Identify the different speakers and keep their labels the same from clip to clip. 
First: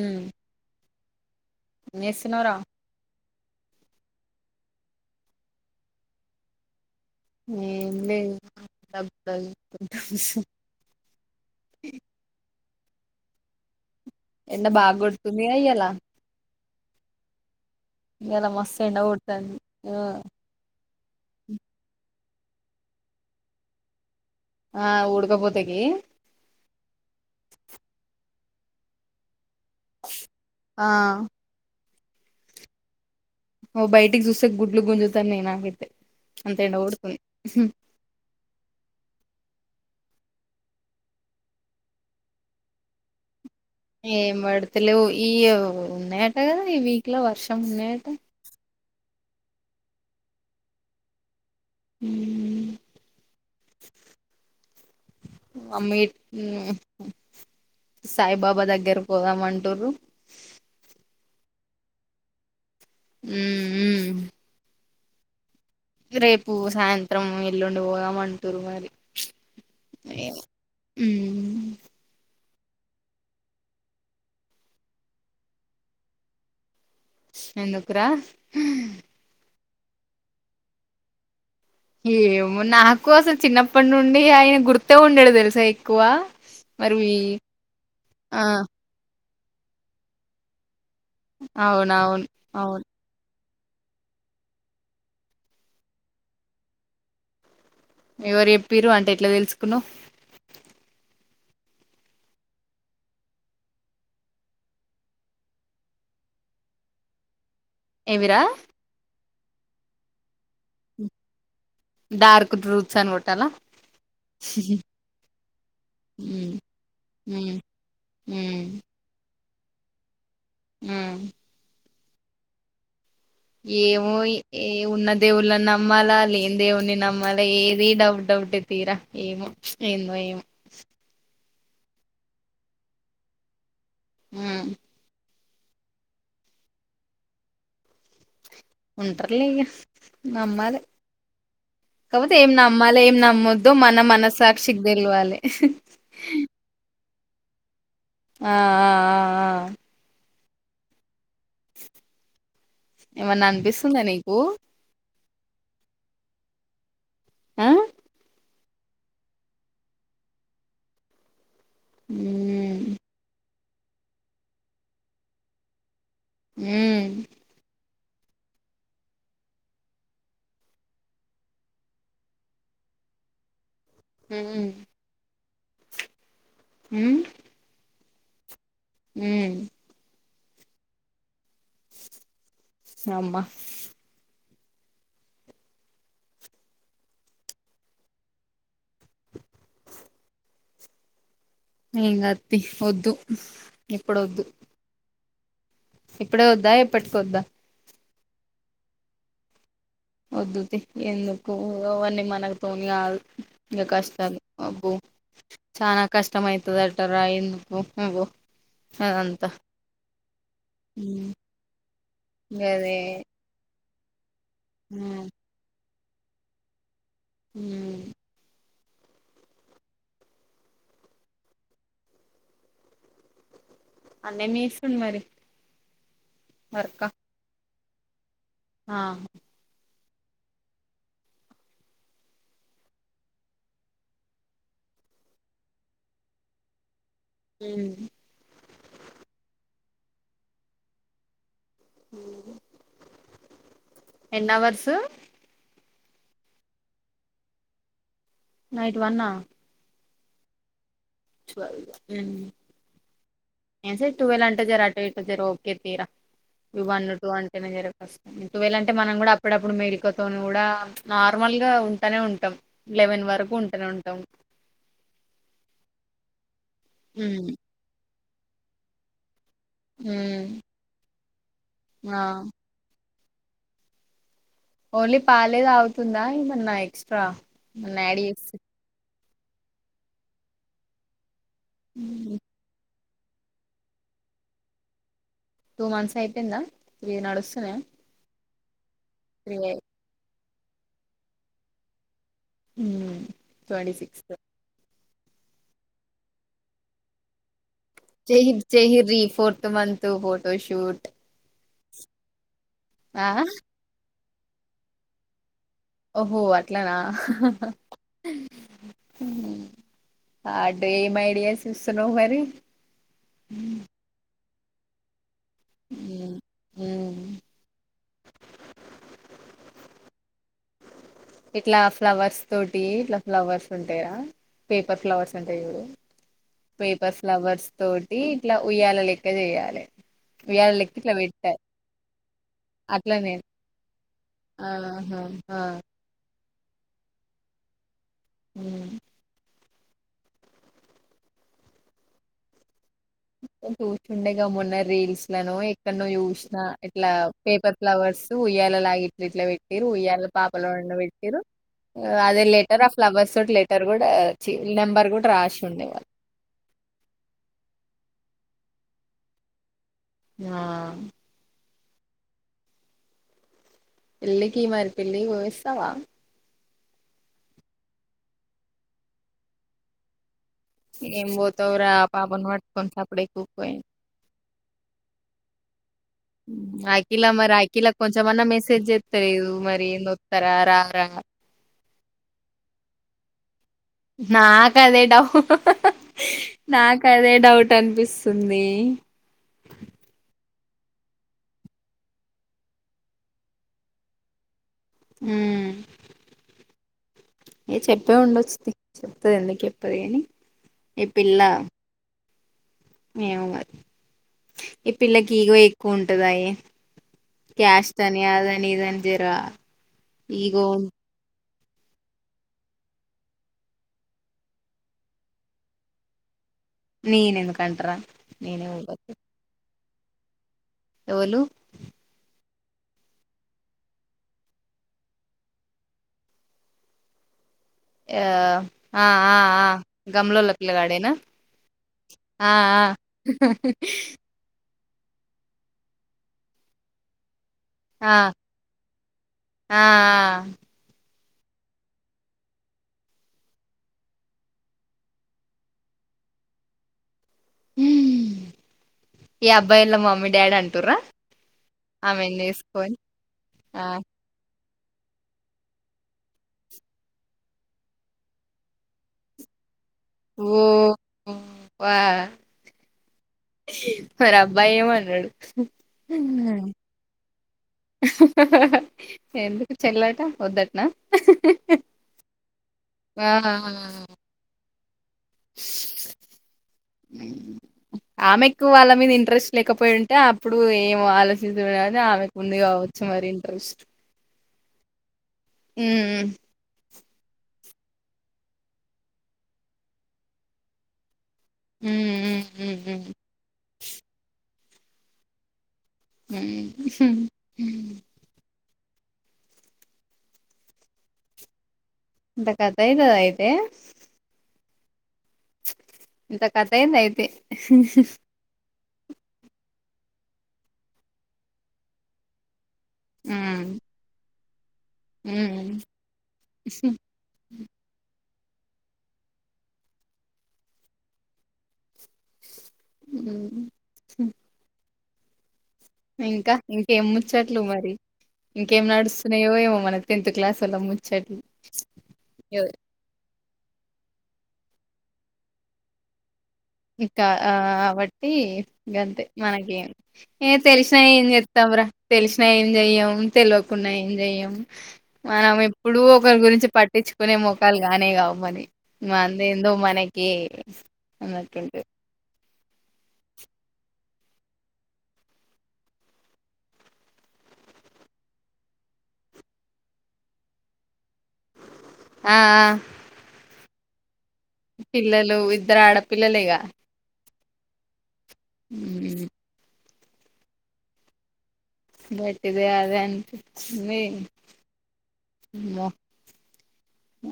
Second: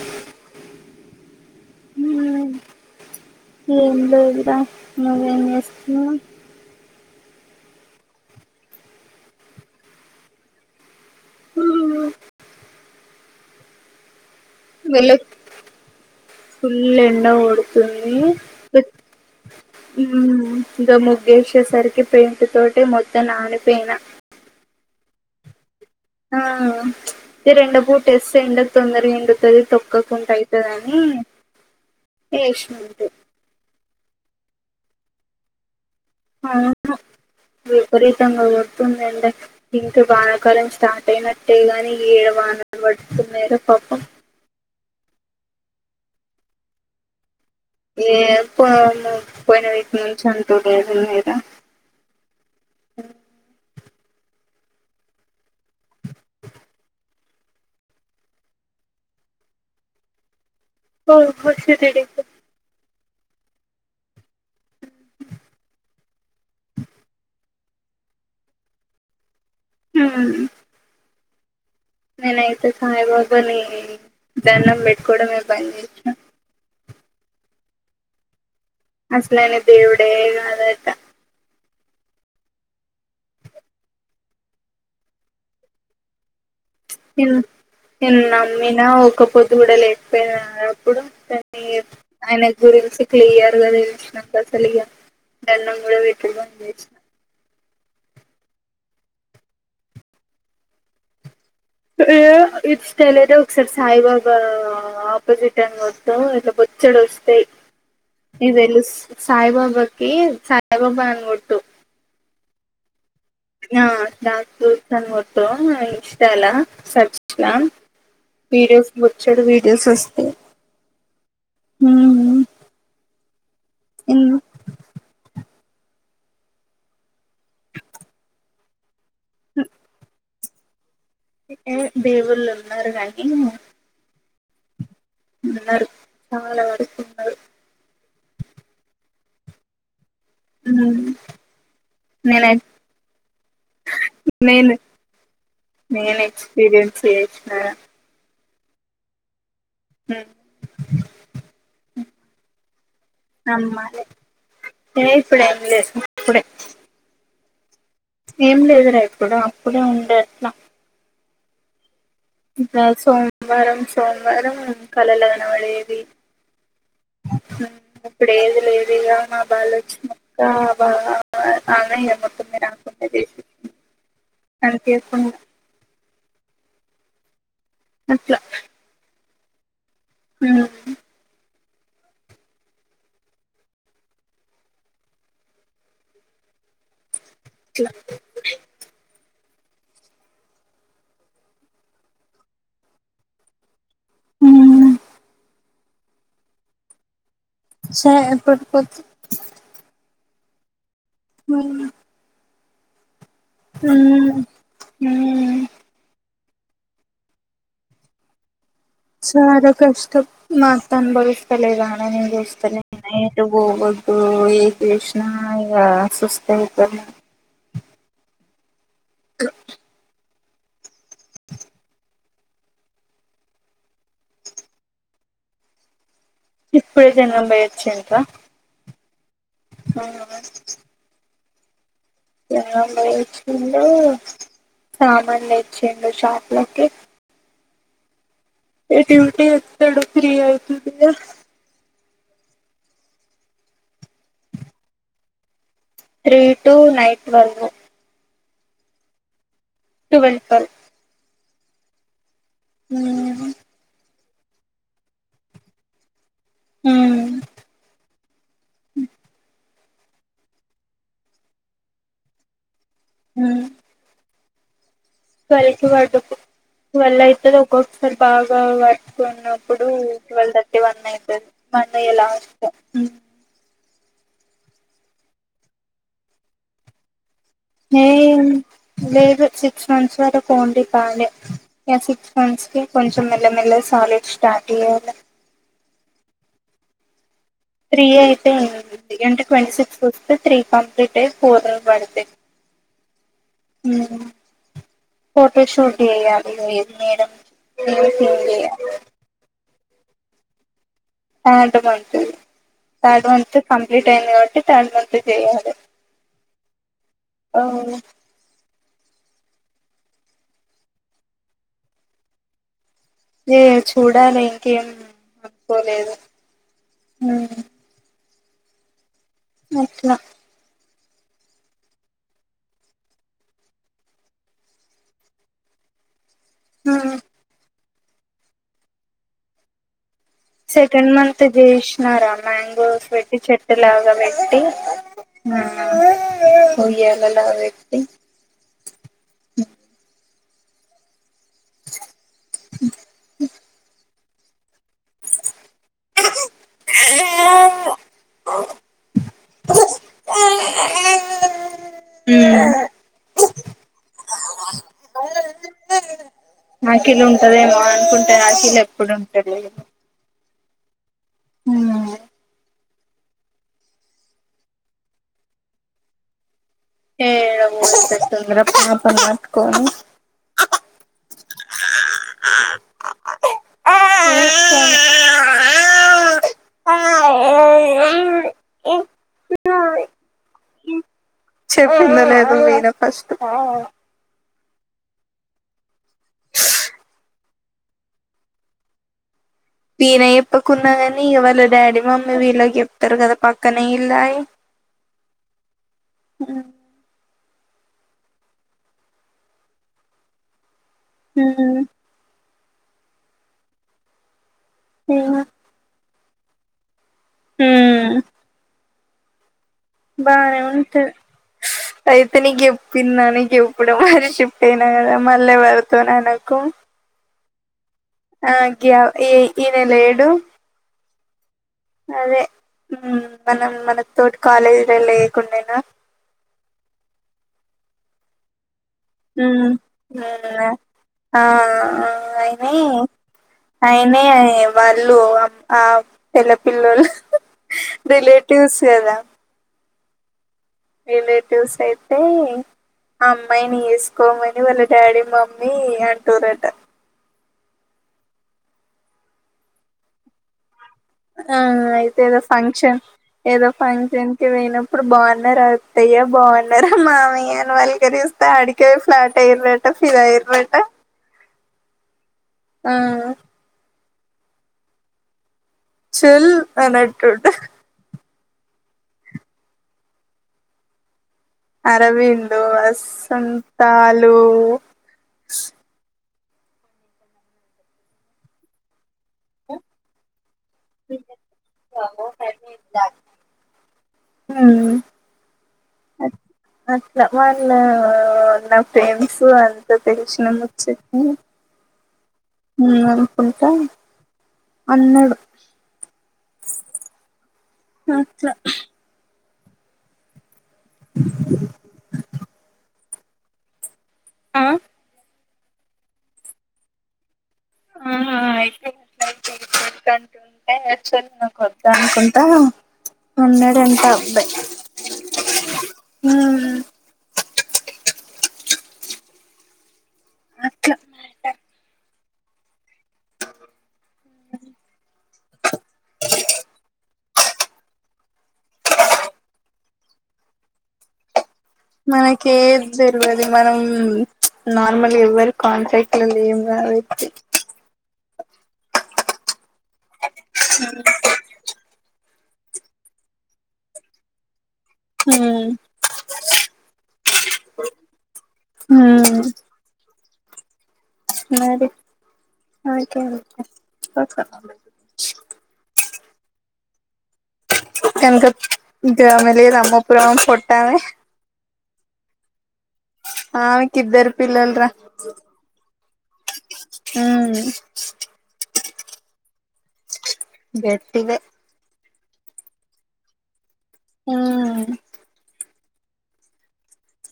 Speaker 1: ఊ ఏం చేస్తున్నావురా
Speaker 2: ఏం లేదురా నువ్వేం చేస్తున్నావ్
Speaker 1: ఏం లేదు [unintelligible]
Speaker 2: [unintelligible]
Speaker 1: ఎండ బాగా
Speaker 2: వెళ్ళి
Speaker 1: కొడుతుంది కదా ఇయ్యాల
Speaker 2: ఫుల్ ఎండ గోడుతుంది
Speaker 1: ఇయ్యాల మస్తు ఎండ కొడుతాంది
Speaker 2: ఉ ఇంక ముగ్గు ఏసేసరికి పెయింట్ తోటి మొత్తం నానిపోయిన
Speaker 1: ఆ ఊడకపోతకి
Speaker 2: ఆ ప్చ్ జర ఎండ పూట ఏస్తే ఎండకు తొందరగా ఎండుతది తొక్కు కోకుంటా అయితది
Speaker 1: ఆ
Speaker 2: అని ఏసినా అంతే
Speaker 1: ఓ బయటకు చూస్తే గుడ్లు గుంచుతా ఉన్నాయి నాకీ అయితే అంత ఎండ కొడుతుంది ఉహు
Speaker 2: ఇపిరితంగా కొడుతుంది ఎండ ఇంకా వానకాలం స్టార్ట్ అయినట్టే గాని ఏడ వానలు పడుతున్నారా పాపం
Speaker 1: ఏం పడుతలేవు ఈ ఉన్నాయంట కదా ఈ వీక్ లో వర్షం ఉన్నాయట
Speaker 2: [unintelligible] పోయినా వీక్ నుంచి [unintelligible]
Speaker 1: అమీ ఉ సాయిబాబా దగ్గరికి పోదాం అంటుర్రు
Speaker 2: ఓ [unintelligible]
Speaker 1: ఉ ఉ రేపు సాయంత్రం ఎల్లుండి పోదాం అంటుండ్రు మరి ప్చ్ ఎన్
Speaker 2: హ్మ్.
Speaker 1: ఉ
Speaker 2: నేనైతే సాయిబాబాని దండం పెట్టుకోవడమే భయం [unintelligible]
Speaker 1: ఎందుకు రా హా
Speaker 2: అసలు ఆయన దేవుడే కాదంట
Speaker 1: ఏమో నాకు అసలు చిన్నప్పటి నుండి ఆయనే గుర్తే ఉండడు తెలుసా ఎక్కువ మరి
Speaker 2: ఇన్ ఎన్
Speaker 1: ఆ
Speaker 2: నమ్మినా ఒక్క పోదు కూడా లేకపోయినా అప్పుడు తన్ని ఏప్
Speaker 1: అవునవును
Speaker 2: ఆయన
Speaker 1: అవును
Speaker 2: గురించి క్లియర్ గా తెలిసినంత అస్సలు ఇగ దండం కూడా పెట్టడం బంద్ చెస్
Speaker 1: ఎవరు చెప్పిర్ రు అంటే ఎట్లా తెలుసుకున్నావ్
Speaker 2: ఏమో ఇన్స్టాలోనే ఒక్కసారి సాయిబాబా ఆపోజిట్ ఆన్ కోడ్ బొచ్చెడు వస్తాయి
Speaker 1: [inaudible]
Speaker 2: ఇదేలూస్ సాయిబాబాకి సాయిబాబా అని కొట్టు
Speaker 1: డార్క్ ట్రూత్స్ ఆన్ కో
Speaker 2: ఆ డార్క్ ట్రూత్స్ అని కొట్టు ఆ ఇన్స్టాల సెర్చ్ ల
Speaker 1: ఉ
Speaker 2: వీడియోస్ బొచ్చెడు వీడియోస్ వస్తాయి
Speaker 1: ఉ
Speaker 2: ఉ ఉ
Speaker 1: ఏమో ఇ ఏ ఉన్న దేవుళ్ల నీ నమ్మాలా లేని దేవుడిని నమ్మాలా ఏది డౌట్ డౌటే తీరా ఏమో ఏందో ఏమో
Speaker 2: ఇ ఏ దేవుళ్ళు ఉన్నారు కానీ
Speaker 1: ఊ
Speaker 2: ఉన్నాడు చాలా వరకున్నాడు
Speaker 1: ఉంటర్లే ఇగ నమ్మాలి
Speaker 2: ఊ
Speaker 1: కాకపోతే ఏం నమ్మాలి ఏం నమ్మొద్దో మన
Speaker 2: నేను
Speaker 1: మనసాక్షికి తెలవాలె
Speaker 2: నేను ఎక్స్పీరియన్స్ చేసినాగ
Speaker 1: ఆ ఆ ఆ ఆ
Speaker 2: హు
Speaker 1: ఏమన్న అనిపిస్తుంద నీకూ
Speaker 2: తినేస్ ఇప్పుడే ఏంలే ఇప్పుడే
Speaker 1: ఆ
Speaker 2: ఏం లేదురా ఇప్పుడా అప్పుడే అంటే ఎట్లా
Speaker 1: ఉ
Speaker 2: ఇకా సోమవారం సోమవారం కళలో కనబడేది
Speaker 1: ఊ
Speaker 2: హుం ఇప్పుడు ఏది లేదిగా మావాళ్ళు వచ్చినంకా అబా ఆమే ఎవరికున్నది ఆమెకుంటది
Speaker 1: ఊ హుం
Speaker 2: అట్లా
Speaker 1: ఊ
Speaker 2: ఊ
Speaker 1: ఏమ్మా
Speaker 2: ఇట్ల అంది
Speaker 1: ఏం కాదు తీ వద్దు ఇప్పుడు వద్దు.
Speaker 2: ఉమ్,
Speaker 1: ఇప్పుడే వద్దా ఎప్పటికి వద్దా.
Speaker 2: సో ఎప్పుడు పొద్దు
Speaker 1: వద్దు తీ ఎందుకో
Speaker 2: ఉమ్,
Speaker 1: అవన్నీ మనకు తోని కాదు ఇంగ కష్టాలు అబ్బో
Speaker 2: ఉమ్,
Speaker 1: చా కష్టం అయితది అంటరా ఎందుకో నువ్వో
Speaker 2: చాలా కష్టం మా అత్త
Speaker 1: ఉమ్
Speaker 2: అనుభవిస్త లేదా అని నేనేం చేస్తానే
Speaker 1: గదే
Speaker 2: నేన్ ఎటు పోవద్దూ ఏం చేసినా
Speaker 1: మ్మ్
Speaker 2: ఇకా సుస్తి అయితను
Speaker 1: హమ్
Speaker 2: గ
Speaker 1: అన్న ఏం చేస్తుండు మరి వర్కా
Speaker 2: ఇప్పుడే జనం బాగొచ్చిండ్రా
Speaker 1: ఆ
Speaker 2: నైనా అప్పుడే ఎన్ని రోజులు పోయిచ్చిండూ సామాన్లు తెచ్చిండు షాప్లకి.
Speaker 1: మ్
Speaker 2: ఏ డ్యూటీ ఎక్కుతాడు త్రి అయితుంది గా
Speaker 1: ఊ ఎన్ని hours
Speaker 2: three two night twelve
Speaker 1: night వన్నా
Speaker 2: టువెల్ టువెల్
Speaker 1: టువెల్
Speaker 2: ఉ
Speaker 1: ఏం సార్ టువెల్ అంటే జరరా అటువట్ జార ఓకే తీరా ఇ వన్ టూ అంటేనే జరగస్తా టువెల్ అంటే మనం కూడా అప్పుడప్పుడు మేరిక త కూడా నార్మల్గా ఉంటనే ఉంటాం లెవెన్ వరకు ఉంటనే ఉంటాం
Speaker 2: టువెల్కి పడుకు టువెల్
Speaker 1: ఉమ్
Speaker 2: అయితుంది ఒక్కొక్కసారి బాగా వర్కునప్ ఇప్పుడు ట్వల్వ్
Speaker 1: ఉమ్
Speaker 2: థర్టీ వన్ అయితది మన్
Speaker 1: ఆ
Speaker 2: ఎలా వస్త
Speaker 1: ఓన్లీ పాలే తాగుతుందా ఏమన్నా ఎక్స్ట్రా ఏమన్నా
Speaker 2: హే
Speaker 1: యాడ్ చేసి
Speaker 2: లేదు సిక్స్ మంత్స్ వరకు ఓన్లీ పాలే ఇ సిక్స్ మంత్స్ కి కొంచెం మెల్లమెల్ల సాలిడ్ స్టార్ట్ చేయాల్ల
Speaker 1: టూ మంత్స్ అయిపోయిందా ఇ నడుస్తున్నా
Speaker 2: త్రీ అయితే ఏం అంటే ట్వంటీ సిక్స్ త్తే త్రీ కంప్లీట్ అయ్యి ఫోర్ పడత
Speaker 1: ఉ
Speaker 2: ఫోటో షూట్ ఏయాలి మీరు మేడం థీమ్
Speaker 1: చేయి
Speaker 2: చేయాలి
Speaker 1: చేయిరి fourth month photoshoot
Speaker 2: third month third
Speaker 1: ఆ
Speaker 2: మంత్ కంప్లీట్ అయింది కాబట్టి థర్డ్ మంత్ చేయాలి
Speaker 1: ఓహో అట్లానా హహ అడే ఏం ఐడియా సిస్తున్నావు మరి
Speaker 2: లే చూడాలి ఇంకేం అనుకోలేదు
Speaker 1: ఉమ్, ఉమ్.
Speaker 2: ఉ అట్లా
Speaker 1: ఇట్లా ఫ్లవర్స్ తోటి ఇట్లా ఫ్లవర్స్ ఉంటయా పేపర్ ఫ్లవర్స్ ఉంటాయి చూడు పేపర్ ఫ్లవర్స్ తోటి ఇట్లా ఉయ్యాల లెక్క చేయాలె
Speaker 2: సెకండ్ మంత్ జేసినారా మ్యాంగోస్
Speaker 1: అట్లనే
Speaker 2: పెట్టి చెట్టులాగా పెట్టి
Speaker 1: ఆహా ఆ
Speaker 2: హగి అలలా వెట్టి
Speaker 1: అవు
Speaker 2: అ [inaudible]
Speaker 1: చూసిండేగా మొన్న రీల్స్ లను ఎక్కన్నో చూసిన ఇట్లా పేపర్ ఫ్లవర్స్ ఉయ్యాలలా ఇట్లా పెట్రు ఉయ్యాల పాపల పండ పెట్టిరు అదే లెటర్ ఫ్లవర్స్ తోటి లెటర్ కూడా నెంబర్ కూడా రాసి ఉండేవాళ్
Speaker 2: అఖిల్ ఉంటదేమో అనుకుంటే అఖిల్ ఎప్పుడుంటలే
Speaker 1: ఆ
Speaker 2: ఉ
Speaker 1: పెళ్లికి మరి పెల్లి పోయిస్తా
Speaker 2: ఏ ఊ చంద్ర పాపన్ పట్కో
Speaker 1: ఏం పోతావురా పాపం మట్కొ సపడే కూక్యి అఖీలా మరి అఖీలా కొంచమన్నా మెసేజ్ జేత్తలేదు మరి నొత్తరా రారా
Speaker 2: చెపొ ఉంద లేద మీన ఫస్ట్
Speaker 1: నాకు అదే డౌ నాకు అదే డౌట్ అనిపిస్తుంది
Speaker 2: వీన ఇప్పుకున్నా కాని వాళ డాడీ మమ్మీ వీళ్ళకి జెప్తరు కదా పక్కనే ఇల్ అని
Speaker 1: హ్మ్ ఏ చెప్పే ఉండొచ్చు చెప్తది ఎందుకు చెప్పది కాని ఈ పిల్ల ఏమో మరి ఈ పిల్లకి ఈగో ఎక్కువ ఉంటదయి క్యాస్ట్
Speaker 2: ఉమ్
Speaker 1: అని అదని ఇద అని జరా
Speaker 2: బానే ఉంటది అయితే నీకు చెప్పన్నానే నీకు చెప్పడం మరిచిపోయిన గదా మళ్ళ ఎవల్తోననకు
Speaker 1: నేనెందుకంటరా!
Speaker 2: ఆ
Speaker 1: నేనే
Speaker 2: గ్యావ్
Speaker 1: ఊకోవద్దు
Speaker 2: ఈనే లేడు
Speaker 1: ఎవలు
Speaker 2: అదే మనం మన తోటి కాలేజీల లేయకుండేనా!
Speaker 1: యా ఆ ఆ ఆ
Speaker 2: మ్మ్ మ్మ్
Speaker 1: గమ్ములొల్లపిలగాడేనా
Speaker 2: ఆ
Speaker 1: ఆ
Speaker 2: అయినే
Speaker 1: ఆ
Speaker 2: ఆయనే వాళ్ళు ఆమ్ ఆ పెళ్ళ పిల్లొల్లు
Speaker 1: ఆ ఆ
Speaker 2: రిలేటివ్స్ గదా!
Speaker 1: ఆ ఆ
Speaker 2: రిలేటివ్స్ అయితే ఆ అమ్మాయిని చేసుకోమని వాళ్ళ డాడీ మమ్మీ అంటురట
Speaker 1: ఊ ఈ అబ్బాయేళ్ళ మమ్మీ డాడీ అంటుర్ర
Speaker 2: ఆ అయితే ఏదో ఫంక్షన్ ఏదో
Speaker 1: ఆ
Speaker 2: ఫంక్షన్ మీరు బోయినప్పుడు బావున్నారా అత్తయ్య బావున్నారా మామయ్య అని పలకరిస్థా ఆడికే ఫ్లాట్ అయినట్టు ఫిదా ఐయిర్రాంట
Speaker 1: ఉ వా
Speaker 2: ఆ
Speaker 1: మరి అబ్బాయి ఏమన్నడు.
Speaker 2: చెల్ అనంటుండు.
Speaker 1: ఎందుకు చెల్లట వద్దటనా!
Speaker 2: అరవిందు
Speaker 1: ఆ
Speaker 2: అస్సంతాలు.
Speaker 1: ఆమె ఎక్కువాళ్ళ మీద ఇంట్రెస్ట్ లేకపోయింటే అప్పుడు ఏమో నువ్వు ఆలోచించలే కాబట్టి ఆమెకు కుంది కావచ్చు మరి ఇంట్రెస్ట్
Speaker 2: హ
Speaker 1: ఉ ఊ
Speaker 2: అట్లా వాళ్ళ నా ఫ్రెండ్స్ అంతా తెలిశిన ఒచ్చి
Speaker 1: ఊ... ఊ..
Speaker 2: ఊ అనుకుంటా అన్నడు.
Speaker 1: ఊ ఉ ఊ
Speaker 2: అట్లా
Speaker 1: ఇంత కత్తెయితదా అయితే
Speaker 2: ఆ
Speaker 1: ఇంత కథయింది అయితే
Speaker 2: ఆ అయితే అట్లయితేంటూంటే యాక్చువల్ గా నాక్ ఒద్దనుకుంటా! ఉన్నడంటావ్ అబ్బాయి.
Speaker 1: ఉ
Speaker 2: హ్మ్ అట్లా ఆ
Speaker 1: ఉ
Speaker 2: అ
Speaker 1: ఇంకా ఇంకేము ముచ్చట్లు మరి ఇంకేం నడుస్తున్నాయో ఏమో మన టెన్త్ క్లాస్ వల్ల ముచ్చట్లు
Speaker 2: మనకి
Speaker 1: యో,
Speaker 2: ఏద్ తెల్వదు మనం నార్మల్ ఎవ్వరి కాంట్ర్రాక్ట్ ఎట్లుంది
Speaker 1: ఇంకా
Speaker 2: ఏంతి
Speaker 1: ఆ కాబట్టి గంతే మనకేం ఏ తెలిసినా ఏం చెప్తాంరా తెలిసినా ఏం చెయ్యం తెల్వకుండా ఏం చెయ్యం మనం
Speaker 2: హ్మ్
Speaker 1: ఎప్పుడూ ఒకరి గురించి పట్టించుకునే ముఖాలు గానే కావు మని
Speaker 2: హ్మ్
Speaker 1: అందేందొ మనకి
Speaker 2: అదే ఓకే ఓకే సంకత్ ఇంక అమే లేదు అమ్మపుర పొట్టమే
Speaker 1: ఆ ఆ
Speaker 2: ఆమెకిద్దరు పిల్లలరా
Speaker 1: పిల్లలు ఇద్దరు ఆడపిల్లలేగా
Speaker 2: మ్
Speaker 1: మ్
Speaker 2: గట్టివే
Speaker 1: బట్టివే అదే అనిపిచింది
Speaker 2: హ్మ్
Speaker 1: ఉమ్మో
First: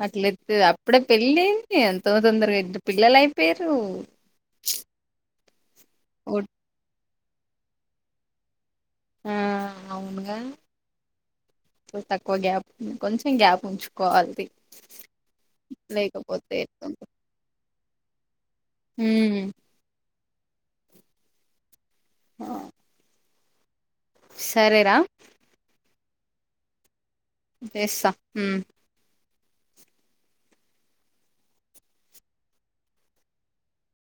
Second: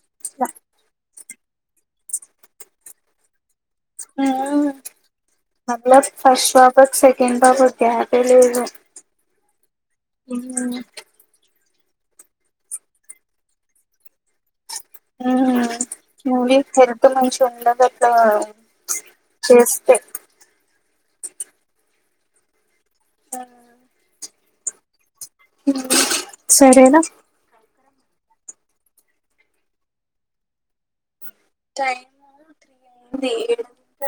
Speaker 1: మట్లతే అప్పుడే పెళ్ళి ఎంతో తొందరగా ఇద్దరు పిల్లలై పేరు
Speaker 2: అవును మల
Speaker 1: ఓ-
Speaker 2: ఫస్ట్ హాఫ్ సెకండ్ హాఫ్ గ్యాపే లేదు
Speaker 1: ఆ అవునుగా
Speaker 2: మ్మ్
Speaker 1: తక్కువ గ్యాప్ ఉ కొంచెం గ్యాప్ ఉంచుకోవాలి తి
Speaker 2: మ్ నువ్వే హెల్త్ మంచి ఉండదుట్లా
Speaker 1: ఉమ్.
Speaker 2: చేస్తే
Speaker 1: ఆ
Speaker 2: ఆ
Speaker 1: సరేరా
Speaker 2: సరేనా
Speaker 1: బేస్తా
Speaker 2: టైమ్ త్రీ అయింది ఏడు